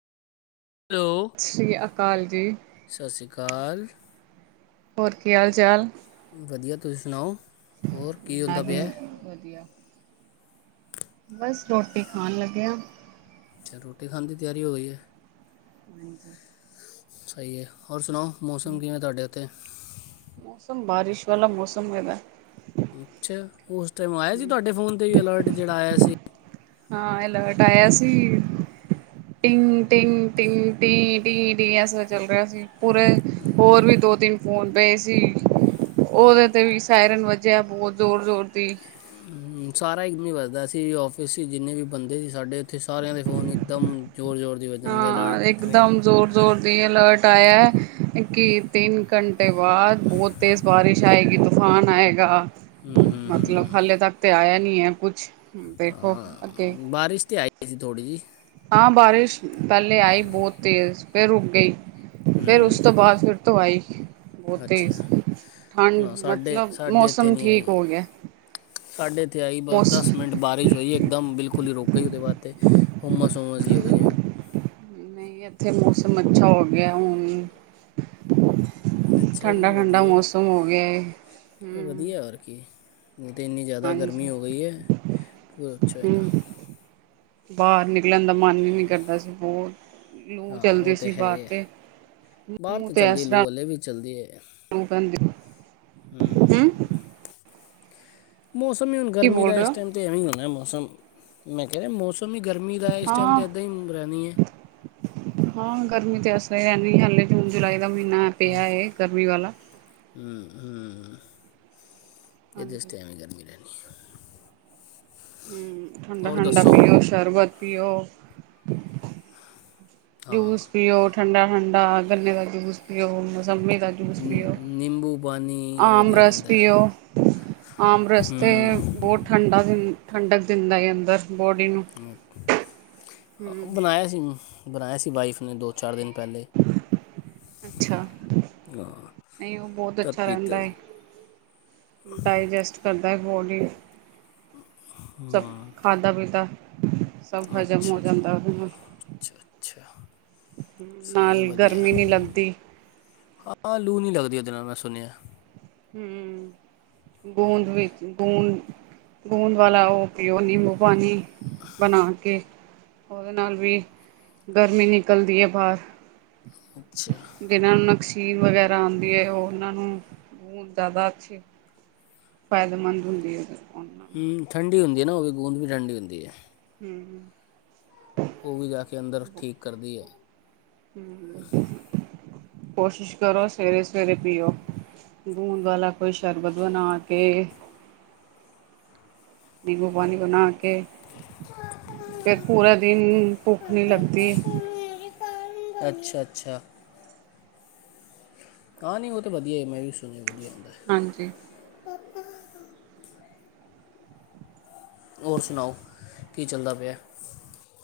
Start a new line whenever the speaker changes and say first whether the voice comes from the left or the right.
left: Hello
right: ਸ੍ਰੀ ਅਕਾਲ ਜੀ,
left: ਕਾਲ,
right: ਹੋਰ ਕੀ ਹਾਲ ਚਾਲ,
left: ਵਧੀਆ ਤੁਸੀਂ ਸੁਣਾਓ। ਹੋਰ ਕੀ
right: ਮੈਂ
left: ਹੁੰਦਾ
right: ਵੀ
left: ਪਿਆ।
right: ਵਧੀਆ ਬਸ ਰੋਟੀ ਖਾਣ ਲੱਗੇ ਆ।
left: ਅੱਛਾ ਰੋਟੀ ਖਣ ਦੀ ਤਿਆਰੀ ਹੋ ਗਈ ਐ।
right: ਹਾਂਜੀ,
left: ਸਹੀ ਐ ਹੋਰ ਸੁਣਾਓ। ਮੌਸਮ ਕਿਵੇਂ ਤੁਹਾਡੇ ਇੱਥੇ,
right: ਮੌਸਮ ਬਾਰਿਸ਼ ਵਾਲਾ ਮੌਸਮ ਹੈਗਾ।
left: ਅੱਛਾ, ਉਸ ਟੈਮ ਆਇਆ ਸੀ ਤੁਹਾਡੇ ਫੋਨ ਤੇ ਵੀ ਅਲਰਟ ਜਿਹੜਾ ਆਇਆ ਸੀ।
right: ਹਾਂ ਅਲਰਟ ਆਇਆ ਸੀ, ਟਿਗ ਟਿਗ ਟਿਗ ਟੀ ਟੀ ਟੀ ਐਸਾ ਚੱਲ ਰਿਹਾ ਸੀ ਪੂਰੇ ਹੋਰ ਵੀ ਦੋ ਤਿੰਨ ਫੋਨ ਪਏ ਸੀ ਉਹਦੇ ਤੇ ਵੀ ਸਾਇਰਨ ਵੱਜਿਆ ਬਹੁਤ ਜ਼ੋਰ ਜ਼ੋਰ ਦੀ,
left: ਸਾਰਾ ਇੱਕ ਦਮ ਹੀ ਬਜਦਾ ਸੀ ਔਫਿਸ ਚ ਜਿੰਨੇ ਵੀ ਬੰਦੇ ਸੀ ਸਾਡੇ ਉੱਥੇ ਸਾਰਿਆਂ ਦੇ ਫੋਨ ਇਕਦਮ ਜ਼ੋਰ ਜ਼ੋਰ ਦੀ ਵੱਜਣਗੇ ਅਲਰਟ ਟਰੀ
right: ਇਹ ਅਲਰਟ ਆਇਆ ਕਿ ਤਿੰਨ ਘੰਟੇ ਬਾਅਦ ਬਹੁਤ ਤੇਜ਼ ਬਾਰਿਸ਼ ਆਏਗੀ ਤੂਫ਼ਾਨ ਆਏਗਾ।
left: ਹੂੰ ਹੂੰ
right: ਮਤਲਬ
left: ਹੂੰ
right: ਹਾਲੇ ਤੱਕ ਤੇ ਆਇਆ ਨ [unintelligible]
left: ਬਾਰਿਸ਼ ਤੇ ਆਈ ਸੀ ਥੋੜੀ ਜੀ
right: ਬਾਰੇ ਪਹਿਲੇ ਆਈ ਬਹੁਤ ਤੇਰ ਹੋ ਗਈ ਫਿਰ
left: ਹੂੰ
right: ਉਸ ਤੋਂ ਬਾਅਦ ਫਿਰ [unintelligible]
left: ਅੱਛਾ,
right: ਤੇਜ਼ ਠੰਡ
left: ਨਾ ਸਾਡੇ
right: ਮਤਲਬ
left: ਸਾਡੇ ਇੱਥੇ
right: ਮੌਸਮ
left: ਨੀ
right: ਠੀਕ ਹੋ
left: ਆਈ।
right: ਗਿਆ
left: ਸਾਡੇ ਇੱਥੇ ਆਈ ਬਸ
right: ਮੌਸ
left: ਦਸ ਮਿੰਟ ਬਾਰਿਸ਼ ਹੋਈ ਇੱਕਦਮ ਬਿਲਕੁਲ ਕੋੂਲੀ ਰੋਕੋ ਜੀ ਉਹਦੇ ਬਾਅਦ ਤੇ ਹੁਮਸ ਹੁਮਸ ਜੀ ਹੋਈ ਜਿਵੇਂ
right: ਨਹੀਂ ਇੱਥੇ ਮੌਸਮ, ਅੱਛਾ ਹੋ ਗਿਆ ਹੁਣ
left: ਅੱਛਾ ਜੀ
right: ਠੰਡਾ- ਠੰਡਾ
left: ਵਧੀਆ
right: ਮੌਸਮ ਹੋ ਗਿਆ
left: ਵਧੀਆ ਹੋਰ ਕੀ ਨਹੀਂ ਤਾਂ ਇੰਨੀ ਜ਼ਿਆਦਾ
right: ਹਾਂਜੀ
left: ਗਰਮੀ ਹੋ ਗਈ ਹੈ। ਪੂਰਾ ਅੱਛਾ ਹੋ ਜਾਨਾ
right: ਹਮ ਬਾਹਰ ਨਿਕਲਣ ਦਾ ਮਨ ਵੀ ਨੀ ਕਰਦਾ ਸੀ ਬਹੁਤ ਲੂ
left: ਹਾਂ ਉਹ
right: ਚੱਲਦੀ
left: ਤੇ
right: ਸੀ
left: ਹੈ
right: ਬਾਹਰ
left: ਈ ਐ,
right: ਤੇ
left: ਬਾਹਰ
right: ਮੂੰਹ
left: ਤਾਂ
right: ਤੇ
left: ਚੱਲਦੇ
right: ਇਸ
left: ਲੂ
right: ਤਰ੍ਹਾਂ
left: ਹਾਲੇ ਵੀ ਚੱਲਦੇ ਐ
right: ਲੂ ਪੈਂਦੀ
left: ਹੂ।
right: ਹਮ
left: ਮੌਸਮ ਈ ਹੁਣ
right: ਕੀ
left: ਗਰਮੀ
right: ਬੋਲ
left: ਦਾ
right: ਰਹੇ
left: ਇਸ
right: ਹੋ
left: ਟਾਈਮ ਤੇ ਐਵੇਂ ਹੋਣਾ ਮੌ ਸਮ ਮੈਂ ਕਹਿ ਰਿਹਾ ਮੌਸਮ ਮੌਸਮ ਈ ਗਰਮੀ ਦਾ ਏ ਇਸ ਟਾਈਮ
right: ਹਾਂ
left: ਤੇ ਏਦਾਂ ਹੀ ਰਹਿਣੀ ਏ।
right: ਹੱਲੇ ਇੰਨੀ ਹਲੇ ਜੂਨ-ਜੁਲਾਈ ਦਾ ਮਹੀਨਾ ਪਿਆ ਏ ਗਰਮੀ ਵਾਲਾ।
left: [unintelligible] ਇਹ ਦੇਸ
right: ਹਾਂਜੀ
left: ਤੇ ਐਵੇਂ ਈ ਗਰਮੀ ਰਹਿਣੀ। ਹੈ।
right: ਹੂੰ ਠੰਡਾ
left: ਔਰ
right: -ਠੰਡਾ
left: ਦੱਸੋ
right: ਪੀਓ ਸ਼ਰਬਤ। ਪੀਓ। ਜੂਸ ਪੀਓ ਠੰਡਾ-ਠੰਡਾ ਗੰਨੇ ਦਾ ਜੂਸ ਪੀਓ, ਮੁਸੰਮੀ ਦਾ ਜੂਸ ਪੀਓ,
left: ਨਿੰਬੂ ਪਾਣੀ
right: ਆਮ
left: ਵਧੀਆ
right: ਰਸ
left: ਰਹਿੰਦਾ ਹੈ?
right: ਪੀਓ, ਆਮ ਰਸ ਤੇ ਬਹੁਤ ਠੰਡਾ ਦਿਨ ਠੰਡਕ ਦਿੰਦਾ ਹੀ ਅੰਦਰ। ਬੋਡੀ ਨੂੰ
left: [unintelligible]
right: ਹਮ
left: ਬਣਾਇਆ ਸੀ ਮੈਂ। ਬਣਾਇਆ ਸੀ ਵਾਈਫ ਨੇ ਦੋ-ਚਾਰ ਦਿਨ।
right: ਅੱਛਾ, ਨਹੀਂ ਉਹ ਬਹੁਤ ਅੱਛਾ ਰਹਿੰਦਾ ਏ,
left: ਸੀ
right: ਡਾਇਜਸਟ ਕਰ ਦਾ ਏ ਬੋਡੀ ਨੂੰ। ਸਭ ਖਾਧਾ-ਪੀਤਾ
left: ਅੱਛਾ ਜੀ,
right: ਨਾਲ
left: ਅੱਛਾ-ਅੱਛਾ।
right: ਨਾਲ ਗਰਮੀ ਨੀ ਲੱਗਦੀ।
left: ਹਾਂ ਲੂ ਨਹੀਂ ਲੱਗਦੀ ਉਹਦੇ ਨਾਲ ਮੈਂ ਸੁਣਿਆ।
right: ਹੂੰ ਗੂੰਦ ਵਿੱਚ ਗੂੰਦ ਵਾਲਾ ਉਹ ਪੀਓ ਨਿੰਬੂ ਪਾਣੀ, ਬਣਾ ਕੇ ਉਹਦੇ ਨਾਲ ਵੀ ਗਰਮੀ ਨਿਕਲਦੀ ਹੈ ਬਾਹਰ।
left: ਅੱਛਾ
right: ਜਿਹਨਾਂ ਨੂੰ ਨਕਸੀਨ ਵਗੈਰਾ ਆਂਦੀ ਏ ਉਹ ਉਹਨਾਂ ਨੂੰ, ਉਹ ਜ਼ਿਆਦਾ ਅੱਛੀ ਫਾਇਦੇਮੰਦ ਹੁੰਦੀ ਹੈ। ਉਹਨਾਂ ਨੂੰ
left: ਹੂੰ ਠੰਡੀ ਹੁੰਦੀ ਹੈ ਨਾ ਉਹ ਵੀ ਗੂੰਦ ਵੀ ਠੰਡੀ ਹੁੰਦੀ ਹੈ।
right: ਹੂੰ-ਹੂੰ
left: ਉਹ ਵੀ ਜਾ ਕੇ ਅੰਦਰ ਠੀਕ ਕਰਦੀ ਏ।
right: ਹੂੰ ਕੋਸ਼ਿਸ਼ ਕਰੋ ਸਵੇਰੇ-ਸਵੇਰੇ ਪੀਓ, ਗੂੰਦ ਵਾਲਾ ਕੋਈ ਸ਼ਰਬਤ ਬਣਾ ਕੇ, ਨਿੰਬੂ ਪਾਣੀ ਬਣਾ ਕੇ। ਫਿਰ ਪੂਰਾ ਦਿਨ ਭੁੱਖ ਨੀ ਲੱਗਦੀ।
left: ਅੱਛਾ-ਅੱਛਾ। ਹਾਂ ਨਹੀਂ ਉਹ ਤਾਂ ਵਧੀਆ ਏ ਮੈਂ ਵੀ ਸੁਣਿਆ ਵਧੀਆ ਹੁੰਦਾ ਹੈ
right: ਹਾਂਜੀ
left: ਹੋਰ ਸੁਣਾਓ ਕੀ ਚੱਲਦਾ ਪਿਆ